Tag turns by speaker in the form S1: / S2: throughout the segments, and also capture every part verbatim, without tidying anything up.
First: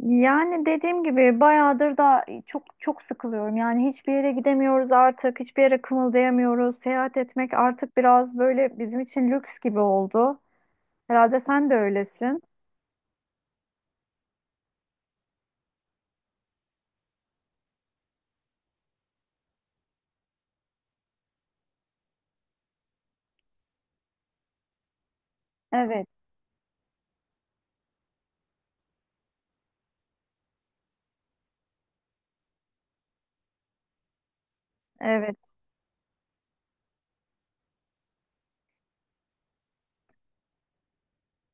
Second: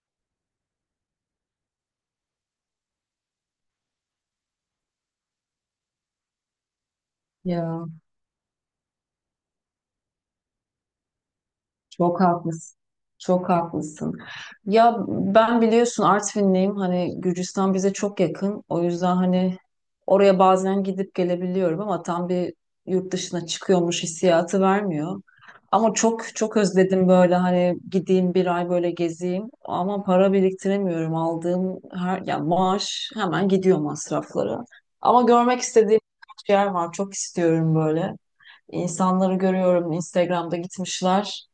S1: Yani dediğim gibi bayağıdır da çok çok sıkılıyorum. Yani hiçbir yere gidemiyoruz artık, hiçbir yere kımıldayamıyoruz. Seyahat etmek
S2: Ya
S1: artık biraz böyle bizim için lüks gibi oldu. Herhalde sen de
S2: çok
S1: öylesin.
S2: haklısın. Çok haklısın. Ya ben biliyorsun Artvinliyim. Hani Gürcistan bize çok yakın. O yüzden hani oraya bazen gidip gelebiliyorum ama tam bir yurt dışına çıkıyormuş hissiyatı vermiyor. Ama
S1: Evet,
S2: çok çok özledim böyle hani gideyim bir ay böyle gezeyim ama para biriktiremiyorum. Aldığım her ya maaş hemen gidiyor masraflara. Ama
S1: evet.
S2: görmek istediğim birkaç yer var. Çok istiyorum böyle. İnsanları görüyorum Instagram'da gitmişler.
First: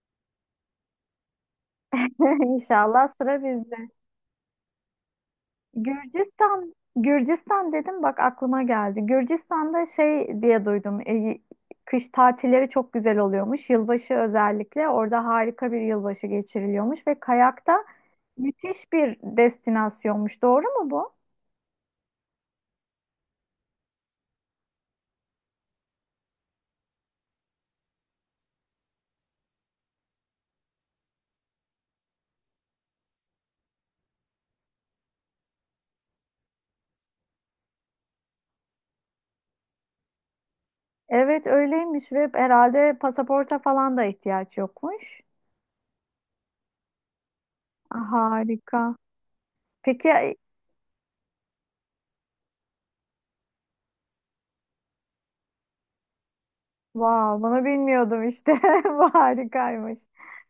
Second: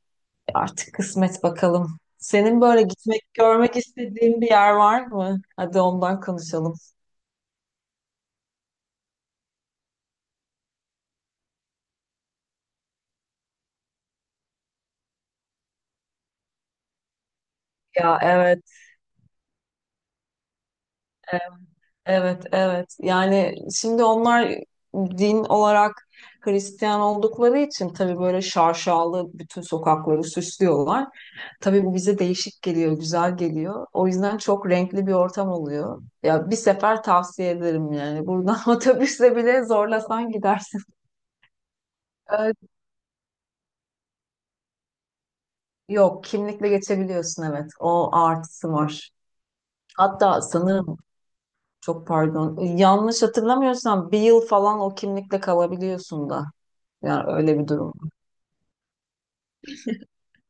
S2: Artık kısmet bakalım. Senin böyle
S1: İnşallah
S2: gitmek,
S1: sıra bizde.
S2: görmek istediğin bir yer var mı? Hadi ondan
S1: Gürcistan,
S2: konuşalım.
S1: Gürcistan dedim bak aklıma geldi. Gürcistan'da şey diye duydum. e, kış tatilleri çok güzel oluyormuş. Yılbaşı özellikle orada harika bir yılbaşı geçiriliyormuş ve kayakta
S2: Ya, evet,
S1: müthiş bir destinasyonmuş. Doğru mu bu?
S2: evet, evet. Yani şimdi onlar din olarak Hristiyan oldukları için tabii böyle şarşalı bütün sokakları süslüyorlar. Tabii bu bize değişik geliyor, güzel geliyor. O yüzden çok renkli bir ortam oluyor. Ya bir sefer tavsiye ederim yani. Buradan otobüsle bile zorlasan gidersin.
S1: Evet öyleymiş ve
S2: Ee,
S1: herhalde pasaporta falan da ihtiyaç yokmuş.
S2: Yok, kimlikle geçebiliyorsun, evet.
S1: Ah,
S2: O artısı
S1: harika.
S2: var.
S1: Peki, ay-
S2: Hatta sanırım çok pardon yanlış hatırlamıyorsam bir yıl falan o kimlikle kalabiliyorsun da. Yani
S1: Wow,
S2: öyle
S1: bunu
S2: bir durum.
S1: bilmiyordum işte. Bu harikaymış.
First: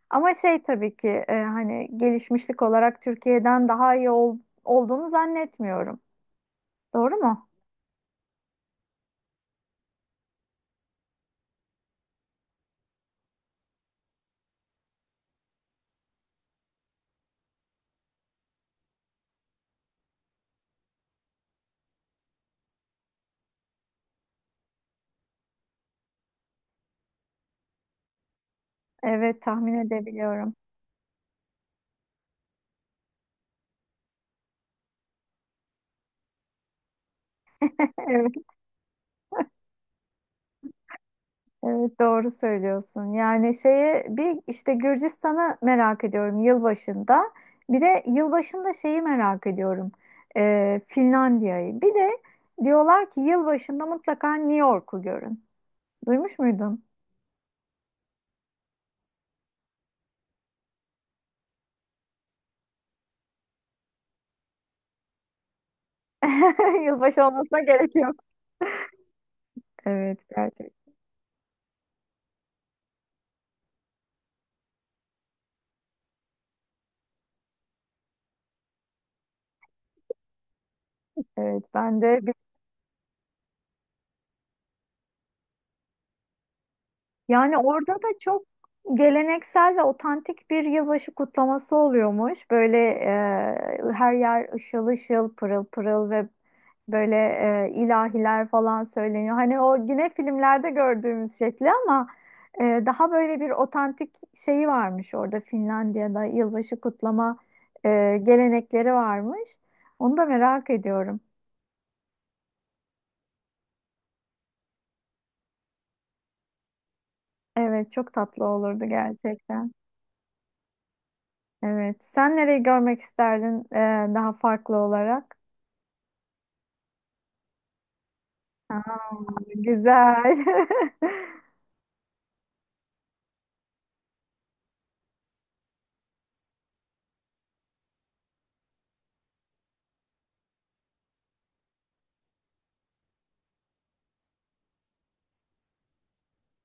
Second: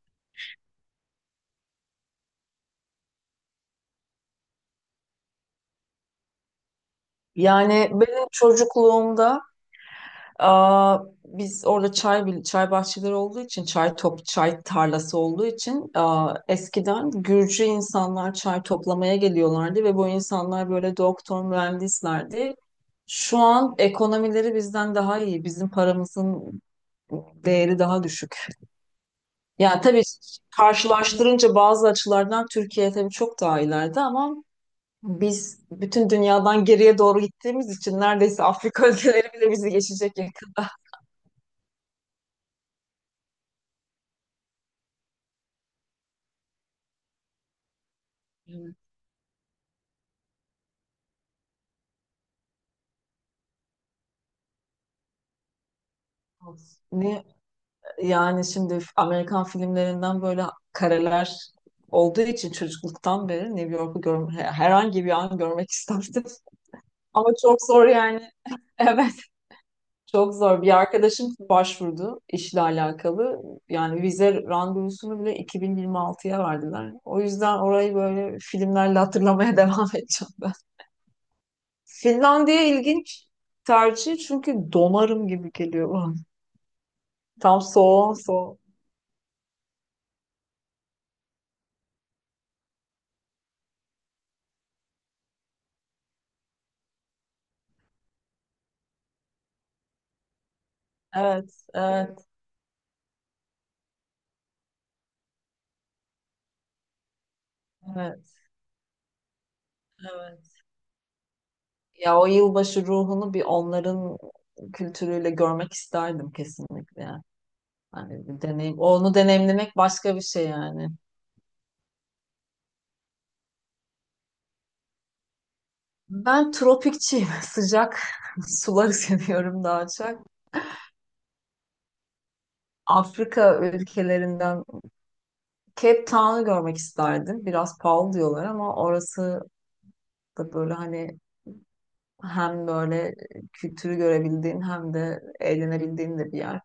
S1: Ama şey tabii ki e, hani gelişmişlik olarak Türkiye'den daha iyi ol- olduğunu zannetmiyorum. Doğru mu?
S2: Yani benim çocukluğumda aa, biz orada çay bil- çay bahçeleri olduğu için çay top çay tarlası olduğu için aa, eskiden Gürcü insanlar çay toplamaya geliyorlardı ve bu insanlar böyle doktor mühendislerdi. Şu an ekonomileri bizden daha iyi. Bizim paramızın değeri daha düşük.
S1: Evet, tahmin
S2: Ya tabii
S1: edebiliyorum.
S2: karşılaştırınca bazı açılardan Türkiye tabii çok daha ileride ama biz bütün dünyadan geriye doğru gittiğimiz için
S1: Evet.
S2: neredeyse Afrika ülkeleri bile bizi geçecek yakında.
S1: Evet doğru söylüyorsun. Yani şeye bir işte Gürcistan'ı merak ediyorum yılbaşında. Bir de yılbaşında
S2: Evet.
S1: şeyi merak ediyorum. Ee, Finlandiya'yı. Bir de diyorlar ki yılbaşında mutlaka New York'u görün. Duymuş muydun?
S2: Ne Yani şimdi Amerikan filmlerinden böyle kareler olduğu için çocukluktan beri New York'u görme, herhangi bir an görmek isterdim.
S1: Yılbaşı
S2: Ama
S1: olmasına
S2: çok zor
S1: gerek yok.
S2: yani. Evet.
S1: Evet
S2: Çok zor.
S1: gerçekten.
S2: Bir arkadaşım başvurdu işle alakalı. Yani vize randevusunu bile iki bin yirmi altıya verdiler. O yüzden orayı böyle filmlerle hatırlamaya devam edeceğim ben.
S1: Evet ben de.
S2: Finlandiya ilginç tercih çünkü donarım gibi geliyor bana.
S1: Yani
S2: Tam
S1: orada da
S2: soğuğun
S1: çok
S2: soğuk.
S1: geleneksel ve otantik bir yılbaşı kutlaması oluyormuş. Böyle e, her yer ışıl ışıl, pırıl pırıl ve böyle e, ilahiler falan söyleniyor. Hani o yine filmlerde gördüğümüz
S2: Evet,
S1: şekli ama
S2: evet,
S1: e, daha böyle bir otantik şeyi varmış orada Finlandiya'da yılbaşı kutlama e,
S2: evet,
S1: gelenekleri varmış. Onu da
S2: evet.
S1: merak ediyorum.
S2: Ya o yılbaşı ruhunu bir onların kültürüyle görmek isterdim kesinlikle.
S1: Evet, çok
S2: Yani bir
S1: tatlı
S2: deneyim,
S1: olurdu
S2: onu
S1: gerçekten.
S2: deneyimlemek başka bir şey yani.
S1: Evet. Sen nereyi görmek isterdin e, daha farklı olarak?
S2: Ben tropikçiyim. Sıcak
S1: Aa,
S2: suları seviyorum daha
S1: güzel.
S2: çok. Afrika ülkelerinden Cape Town'u görmek isterdim. Biraz pahalı diyorlar ama orası da böyle hani hem böyle kültürü görebildiğin hem de eğlenebildiğin de bir yer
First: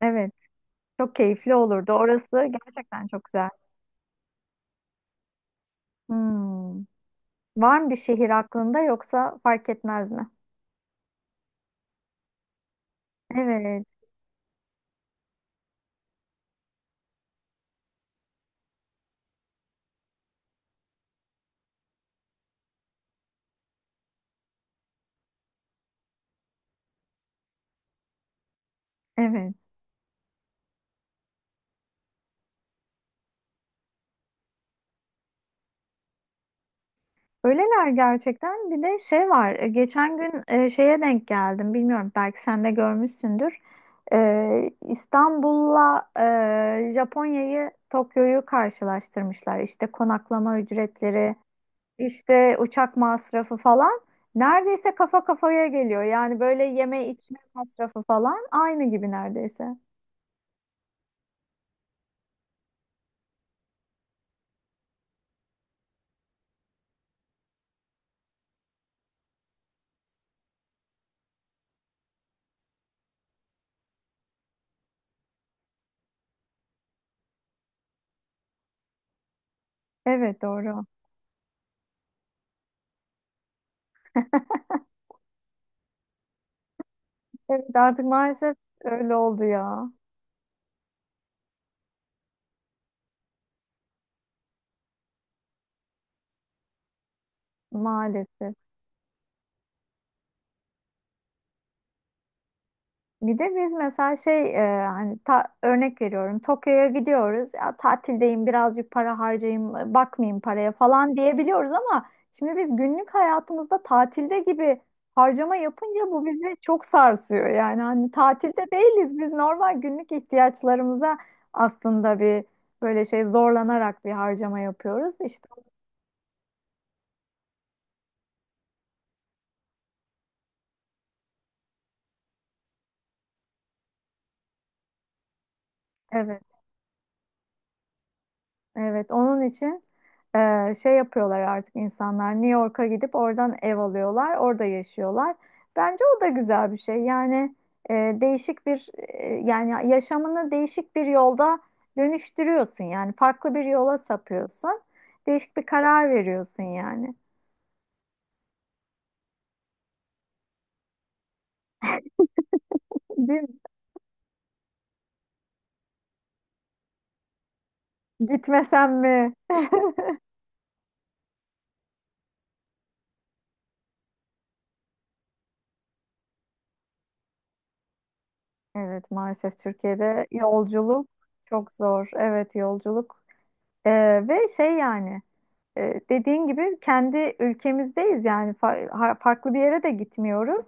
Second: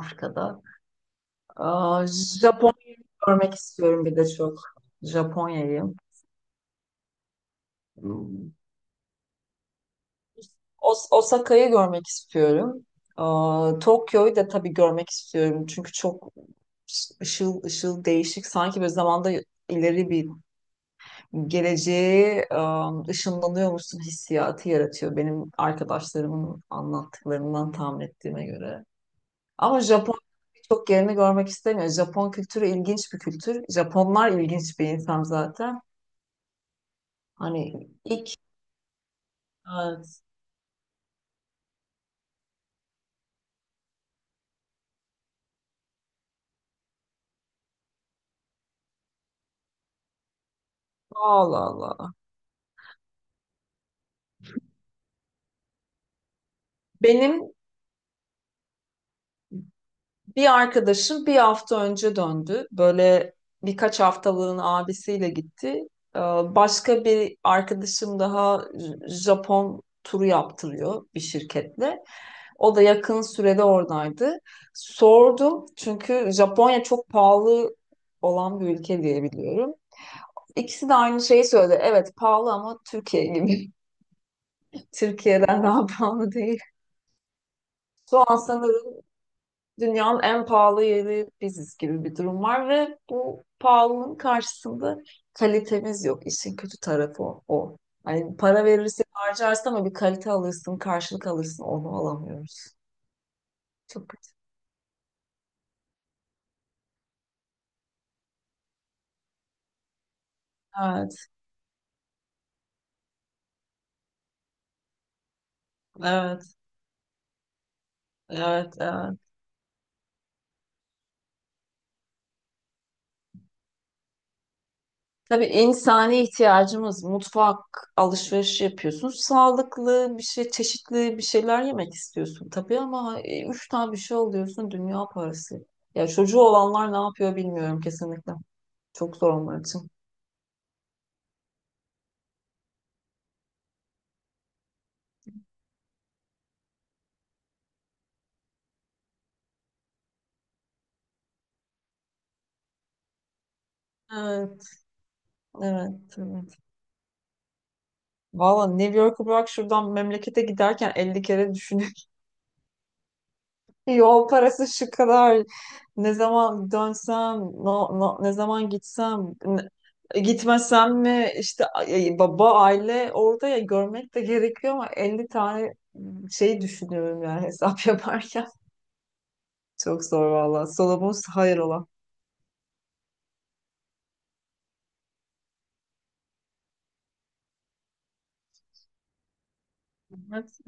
S1: Evet. Çok keyifli olurdu.
S2: Aa,
S1: Orası
S2: Japonya
S1: gerçekten çok güzel.
S2: görmek istiyorum bir de çok. Japonya'yı.
S1: Hmm. Var mı bir şehir aklında yoksa fark etmez mi?
S2: Os- Osaka'yı görmek istiyorum. Aa,
S1: Evet,
S2: Tokyo'yu da tabii görmek istiyorum. Çünkü çok ışıl ışıl değişik. Sanki böyle zamanda ileri bir geleceğe ım, ışınlanıyormuşsun hissiyatı yaratıyor. Benim arkadaşlarımın anlattıklarından tahmin ettiğime göre.
S1: evet.
S2: Ama Japon birçok yerini görmek istemiyor. Japon kültürü ilginç bir kültür. Japonlar ilginç bir insan zaten.
S1: Öyleler
S2: Hani ilk
S1: gerçekten. Bir de şey var. e, Geçen
S2: Evet,
S1: gün e, şeye denk geldim. Bilmiyorum belki sen de görmüşsündür. E, İstanbul'la e, Japonya'yı, Tokyo'yu karşılaştırmışlar. İşte konaklama ücretleri,
S2: Allah Allah.
S1: işte uçak masrafı falan neredeyse kafa kafaya geliyor. Yani böyle yeme içme
S2: Benim
S1: masrafı falan aynı gibi neredeyse.
S2: Bir arkadaşım bir hafta önce döndü. Böyle birkaç haftalığın abisiyle gitti. Ee, Başka bir arkadaşım daha J- Japon turu yaptırıyor bir şirketle. O da yakın sürede oradaydı. Sordum çünkü Japonya çok pahalı olan bir ülke diye biliyorum.
S1: Evet doğru.
S2: İkisi de aynı şeyi söyledi. Evet, pahalı ama Türkiye gibi. Türkiye'den daha pahalı değil.
S1: Evet artık
S2: Şu an
S1: maalesef
S2: sanırım
S1: öyle oldu ya.
S2: dünyanın en pahalı yeri biziz gibi bir durum var ve bu pahalılığın karşısında kalitemiz yok. İşin kötü tarafı o. o. Yani
S1: Maalesef.
S2: para verirsin harcarsın ama bir kalite alırsın, karşılık alırsın onu alamıyoruz.
S1: Bir de biz
S2: Çok
S1: mesela
S2: kötü.
S1: şey e, hani ta- örnek veriyorum Tokyo'ya gidiyoruz ya tatildeyim birazcık para harcayayım bakmayayım paraya falan
S2: Evet,
S1: diyebiliyoruz ama şimdi biz günlük hayatımızda tatilde gibi harcama yapınca bu bizi
S2: evet,
S1: çok sarsıyor yani hani tatilde
S2: evet,
S1: değiliz
S2: evet.
S1: biz normal günlük ihtiyaçlarımıza aslında bir böyle şey zorlanarak bir harcama yapıyoruz
S2: Tabii
S1: işte
S2: insani ihtiyacımız mutfak, alışveriş yapıyorsun. Sağlıklı bir şey, çeşitli bir şeyler yemek istiyorsun tabii ama e, üç tane bir şey alıyorsun dünya parası. Ya çocuğu
S1: evet.
S2: olanlar ne yapıyor bilmiyorum kesinlikle.
S1: Evet,
S2: Çok zor
S1: onun
S2: onlar için.
S1: için e, şey yapıyorlar artık insanlar. New York'a gidip oradan ev alıyorlar, orada yaşıyorlar. Bence o da güzel bir şey. Yani e, değişik bir e, yani yaşamını değişik bir yolda dönüştürüyorsun. Yani farklı bir yola
S2: Evet,
S1: sapıyorsun. Değişik bir karar
S2: evet, evet.
S1: veriyorsun yani.
S2: Valla New York'u bırak şuradan memlekete giderken elli kere düşünüyorum.
S1: Değil mi?
S2: Yol parası şu kadar. Ne zaman dönsem, no, no- Ne zaman
S1: Gitmesem
S2: gitsem,
S1: mi?
S2: ne- gitmesem mi? İşte ay- baba, aile orada ya görmek de gerekiyor ama elli tane şey düşünüyorum yani hesap yaparken.
S1: Evet, maalesef
S2: Çok
S1: Türkiye'de
S2: zor valla.
S1: yolculuk
S2: Solomon hayır
S1: çok
S2: ola.
S1: zor. Evet, yolculuk. E, ve şey yani. E, dediğin gibi kendi ülkemizdeyiz yani Fa- ha- farklı bir yere de
S2: Evet,
S1: gitmiyoruz.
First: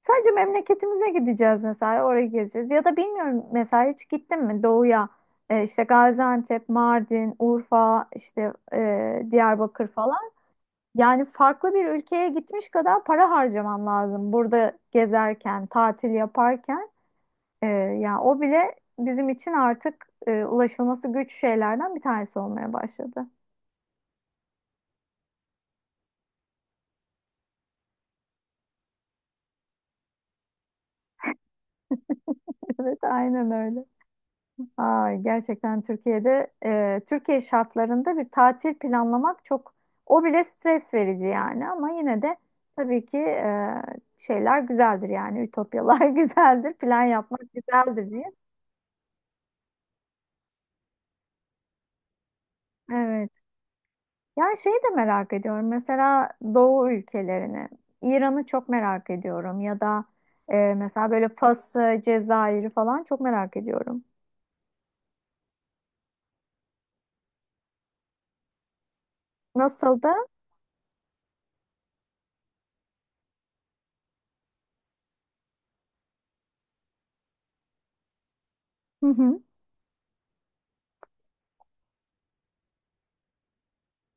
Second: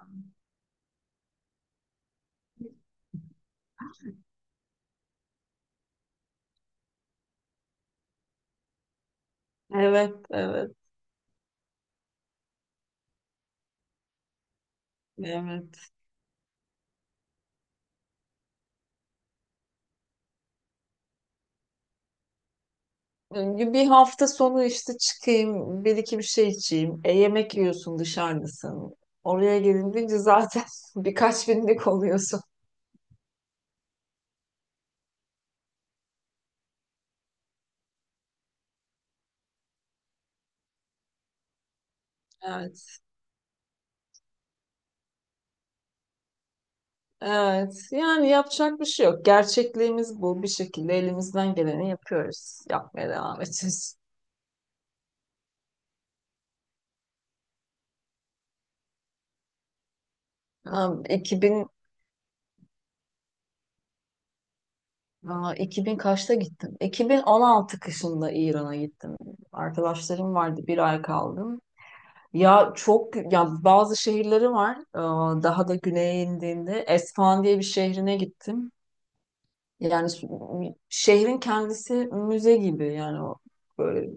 S1: Sadece memleketimize gideceğiz mesela oraya gezeceğiz. Ya da bilmiyorum mesela hiç gittin mi doğuya? E, işte Gaziantep, Mardin, Urfa, işte e, Diyarbakır
S2: evet,
S1: falan.
S2: evet,
S1: Yani farklı bir ülkeye gitmiş kadar para harcaman lazım burada gezerken,
S2: evet.
S1: tatil yaparken. E, yani o bile bizim için artık e, ulaşılması güç şeylerden bir tanesi olmaya başladı.
S2: Bir hafta sonu işte çıkayım, bir iki bir şey içeyim. E, yemek yiyorsun dışarıdasın. Oraya gelince zaten birkaç binlik oluyorsun.
S1: Evet, aynen öyle. Ay, gerçekten Türkiye'de e, Türkiye şartlarında bir tatil planlamak çok o bile stres verici yani ama yine de
S2: Evet.
S1: tabii ki e, şeyler güzeldir yani ütopyalar güzeldir plan yapmak
S2: Evet,
S1: güzeldir diye.
S2: yani yapacak bir şey yok. Gerçekliğimiz bu. Bir şekilde elimizden geleni yapıyoruz. Yapmaya
S1: Evet.
S2: devam edeceğiz.
S1: Yani şeyi de merak ediyorum mesela Doğu ülkelerini İran'ı çok merak ediyorum ya da e, mesela böyle
S2: Ha, 2000,
S1: Fas'ı, Cezayir'i falan çok merak ediyorum.
S2: aa, iki bin kaçta gittim? iki bin on altı kışında İran'a gittim.
S1: Nasıldı?
S2: Arkadaşlarım vardı, bir ay kaldım. Ya çok ya bazı şehirleri var. Ee, Daha da güneye indiğinde Esfahan diye bir şehrine gittim.
S1: Hı hı.
S2: Yani s- şehrin kendisi müze gibi yani o böyle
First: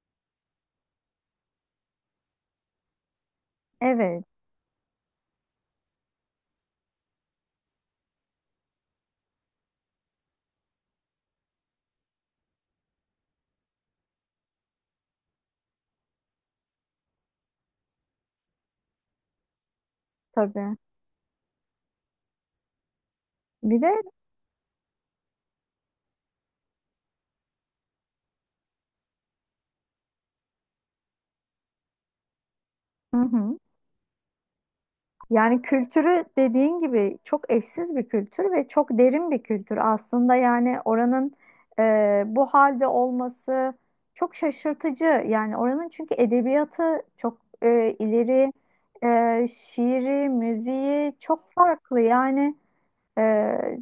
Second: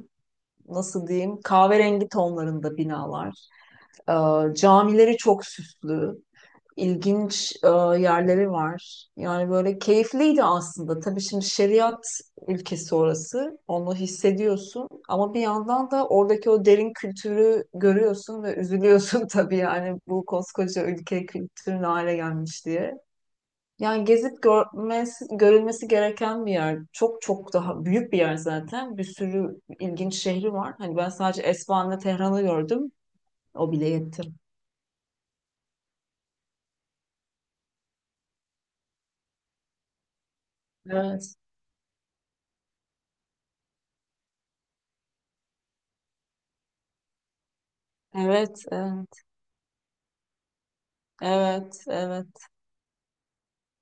S2: nasıl diyeyim kahverengi tonlarında binalar.
S1: Evet
S2: Ee, Camileri çok süslü ilginç e, yerleri var. Yani böyle keyifliydi aslında. Tabii şimdi şeriat ülkesi orası. Onu hissediyorsun ama bir yandan da oradaki o derin kültürü görüyorsun ve üzülüyorsun tabii yani bu
S1: tabii.
S2: koskoca ülke kültürün hale gelmiş diye.
S1: Bir de
S2: Yani gezip görmesi, görülmesi gereken bir yer. Çok çok daha büyük bir yer zaten. Bir sürü ilginç şehri var. Hani ben sadece Esfahan'la Tehran'ı gördüm.
S1: hı hı.
S2: O bile yetti.
S1: Yani kültürü dediğin gibi çok eşsiz bir kültür ve çok derin bir kültür. Aslında yani oranın
S2: Evet.
S1: e, bu halde olması çok şaşırtıcı. Yani oranın çünkü edebiyatı çok e, ileri,
S2: Evet, evet.
S1: e, şiiri, müziği çok
S2: Evet,
S1: farklı.
S2: evet.
S1: Yani ee,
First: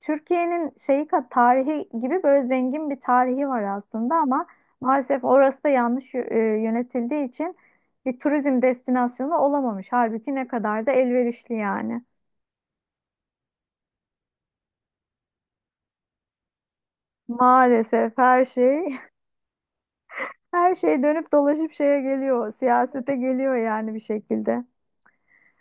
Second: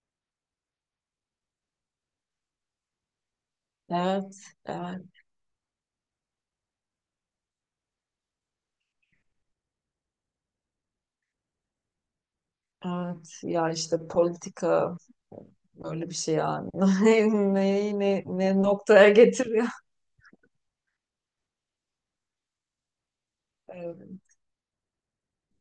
S1: Türkiye'nin şeyi ka- tarihi gibi böyle zengin bir tarihi var aslında
S2: Evet,
S1: ama
S2: evet,
S1: maalesef orası da yanlış yö- e, yönetildiği için bir turizm destinasyonu olamamış. Halbuki ne kadar da elverişli yani.
S2: evet. Ya işte politika böyle bir şey yani. Neyi ne,
S1: Maalesef
S2: ne
S1: her
S2: ne
S1: şey
S2: noktaya getiriyor.
S1: her şey dönüp dolaşıp şeye geliyor, siyasete geliyor yani
S2: Ee,
S1: bir şekilde.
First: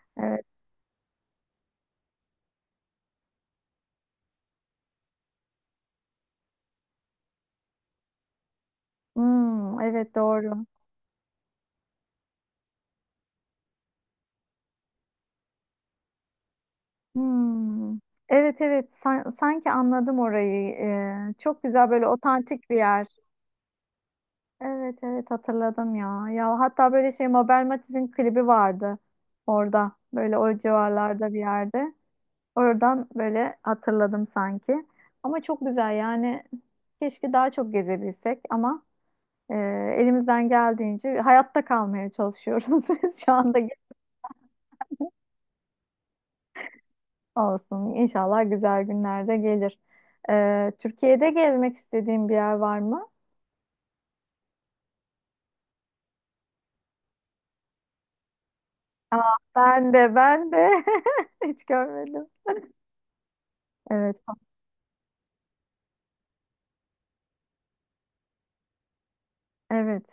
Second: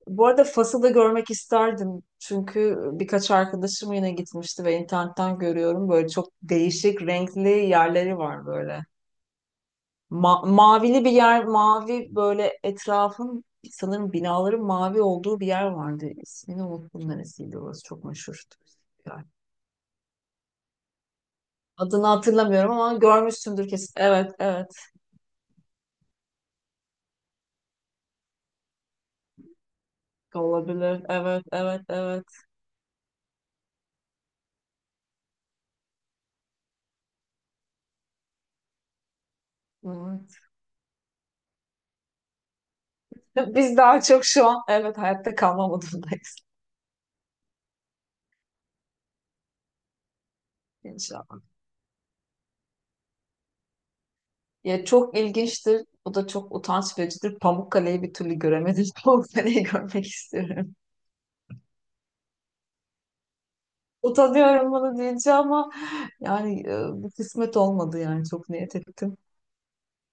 S2: Bu arada
S1: Evet.
S2: Fas'ı da görmek isterdim. Çünkü birkaç arkadaşım yine gitmişti ve internetten görüyorum. Böyle çok değişik renkli yerleri var böyle.
S1: Hmm, evet
S2: Ma-
S1: doğru.
S2: mavili bir yer, mavi böyle etrafın sanırım binaların mavi olduğu bir yer vardı. İsmini unuttum neresiydi orası
S1: Hmm.
S2: çok meşhur.
S1: Evet evet San- sanki anladım orayı. Ee, çok güzel böyle
S2: Adını
S1: otantik
S2: hatırlamıyorum
S1: bir
S2: ama
S1: yer.
S2: görmüşsündür kesin. Evet, evet.
S1: Evet evet hatırladım ya. Ya hatta böyle şey Mabel Matiz'in klibi vardı orada. Böyle o
S2: Olabilir.
S1: civarlarda bir
S2: Evet, evet,
S1: yerde.
S2: evet.
S1: Oradan böyle hatırladım sanki. Ama çok güzel yani. Keşke daha çok gezebilsek ama e,
S2: Evet.
S1: elimizden geldiğince hayatta kalmaya çalışıyoruz biz şu anda.
S2: Biz daha çok şu an, evet, hayatta kalma modundayız.
S1: Olsun. İnşallah güzel günlerde gelir. Ee, Türkiye'de
S2: inşallah.
S1: gezmek istediğin bir yer var mı?
S2: Ya çok ilginçtir. Bu da çok utanç vericidir. Pamukkale'yi bir türlü göremedim.
S1: Aa,
S2: Pamukkale'yi
S1: ben
S2: görmek
S1: de ben
S2: istiyorum.
S1: de hiç görmedim. Evet, pa-
S2: Utanıyorum bunu deyince ama yani e, bir kısmet olmadı yani çok niyet ettim.
S1: evet.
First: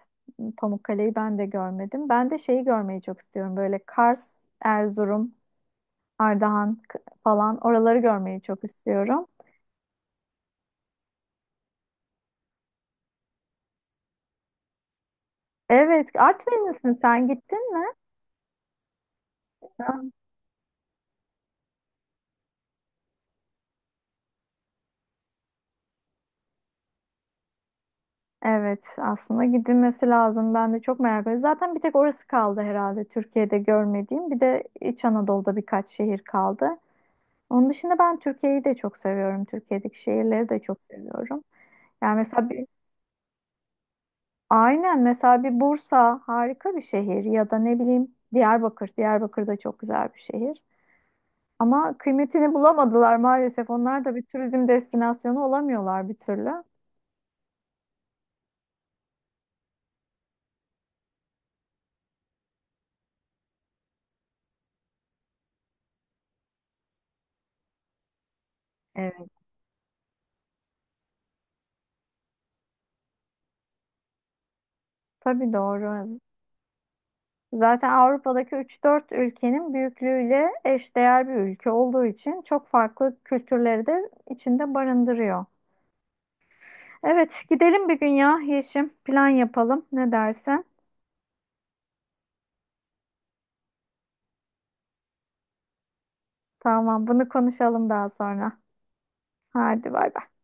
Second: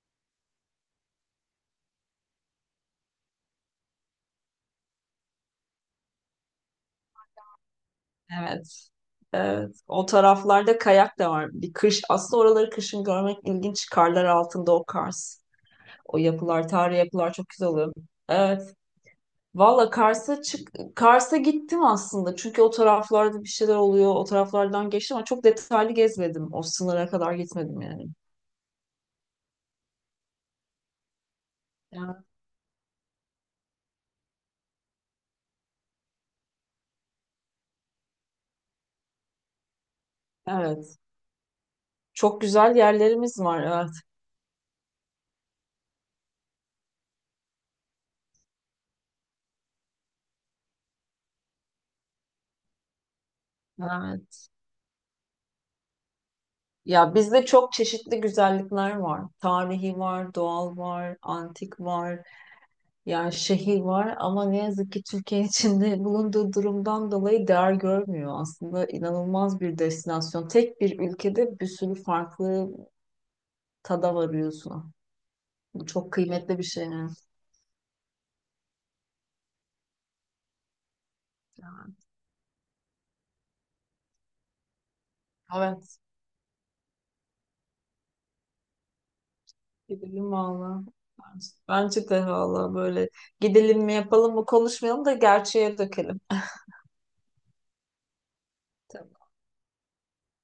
S1: Pamukkale'yi ben de görmedim. Ben de şeyi görmeyi çok istiyorum. Böyle Kars, Erzurum, Ardahan k- falan oraları görmeyi çok
S2: Evet.
S1: istiyorum.
S2: Evet. O taraflarda kayak da var. Bir kış. Aslında oraları kışın görmek ilginç. Karlar altında o kars.
S1: Evet,
S2: O yapılar,
S1: Artvinlisin
S2: tarihi
S1: sen
S2: yapılar çok güzel
S1: gittin mi?
S2: oluyor. Evet. Valla Kars'a çık Kars'a gittim aslında. Çünkü o taraflarda bir şeyler oluyor. O taraflardan geçtim ama çok detaylı gezmedim. O sınıra kadar gitmedim yani.
S1: Evet, aslında gidilmesi lazım. Ben de çok merak ediyorum. Zaten bir tek
S2: Ya,
S1: orası kaldı herhalde Türkiye'de görmediğim. Bir de İç Anadolu'da birkaç şehir kaldı. Onun dışında ben Türkiye'yi de çok seviyorum. Türkiye'deki şehirleri de çok
S2: evet.
S1: seviyorum. Yani
S2: Çok
S1: mesela bir,
S2: güzel yerlerimiz var. Evet.
S1: aynen mesela bir Bursa harika bir şehir ya da ne bileyim Diyarbakır. Diyarbakır da çok güzel bir şehir. Ama kıymetini bulamadılar maalesef. Onlar da bir
S2: Evet.
S1: turizm destinasyonu olamıyorlar bir türlü.
S2: Ya bizde çok çeşitli güzellikler var. Tarihi var, doğal var, antik var. Ya şehir var ama ne yazık ki Türkiye içinde bulunduğu durumdan dolayı değer görmüyor. Aslında
S1: Evet.
S2: inanılmaz bir destinasyon. Tek bir ülkede bir sürü farklı tada varıyorsun.
S1: Tabii
S2: Bu
S1: doğru.
S2: çok kıymetli bir şey.
S1: Zaten Avrupa'daki üç dört ülkenin büyüklüğüyle eşdeğer bir ülke
S2: Yani.
S1: olduğu için çok farklı kültürleri de içinde barındırıyor.
S2: Evet,
S1: Evet, gidelim bir gün ya Yeşim. Plan yapalım. Ne
S2: gidelim
S1: dersin?
S2: valla. Bence bence de valla böyle gidelim mi yapalım mı konuşmayalım da gerçeğe dökelim.
S1: Tamam, bunu konuşalım daha sonra. Hadi bay bay.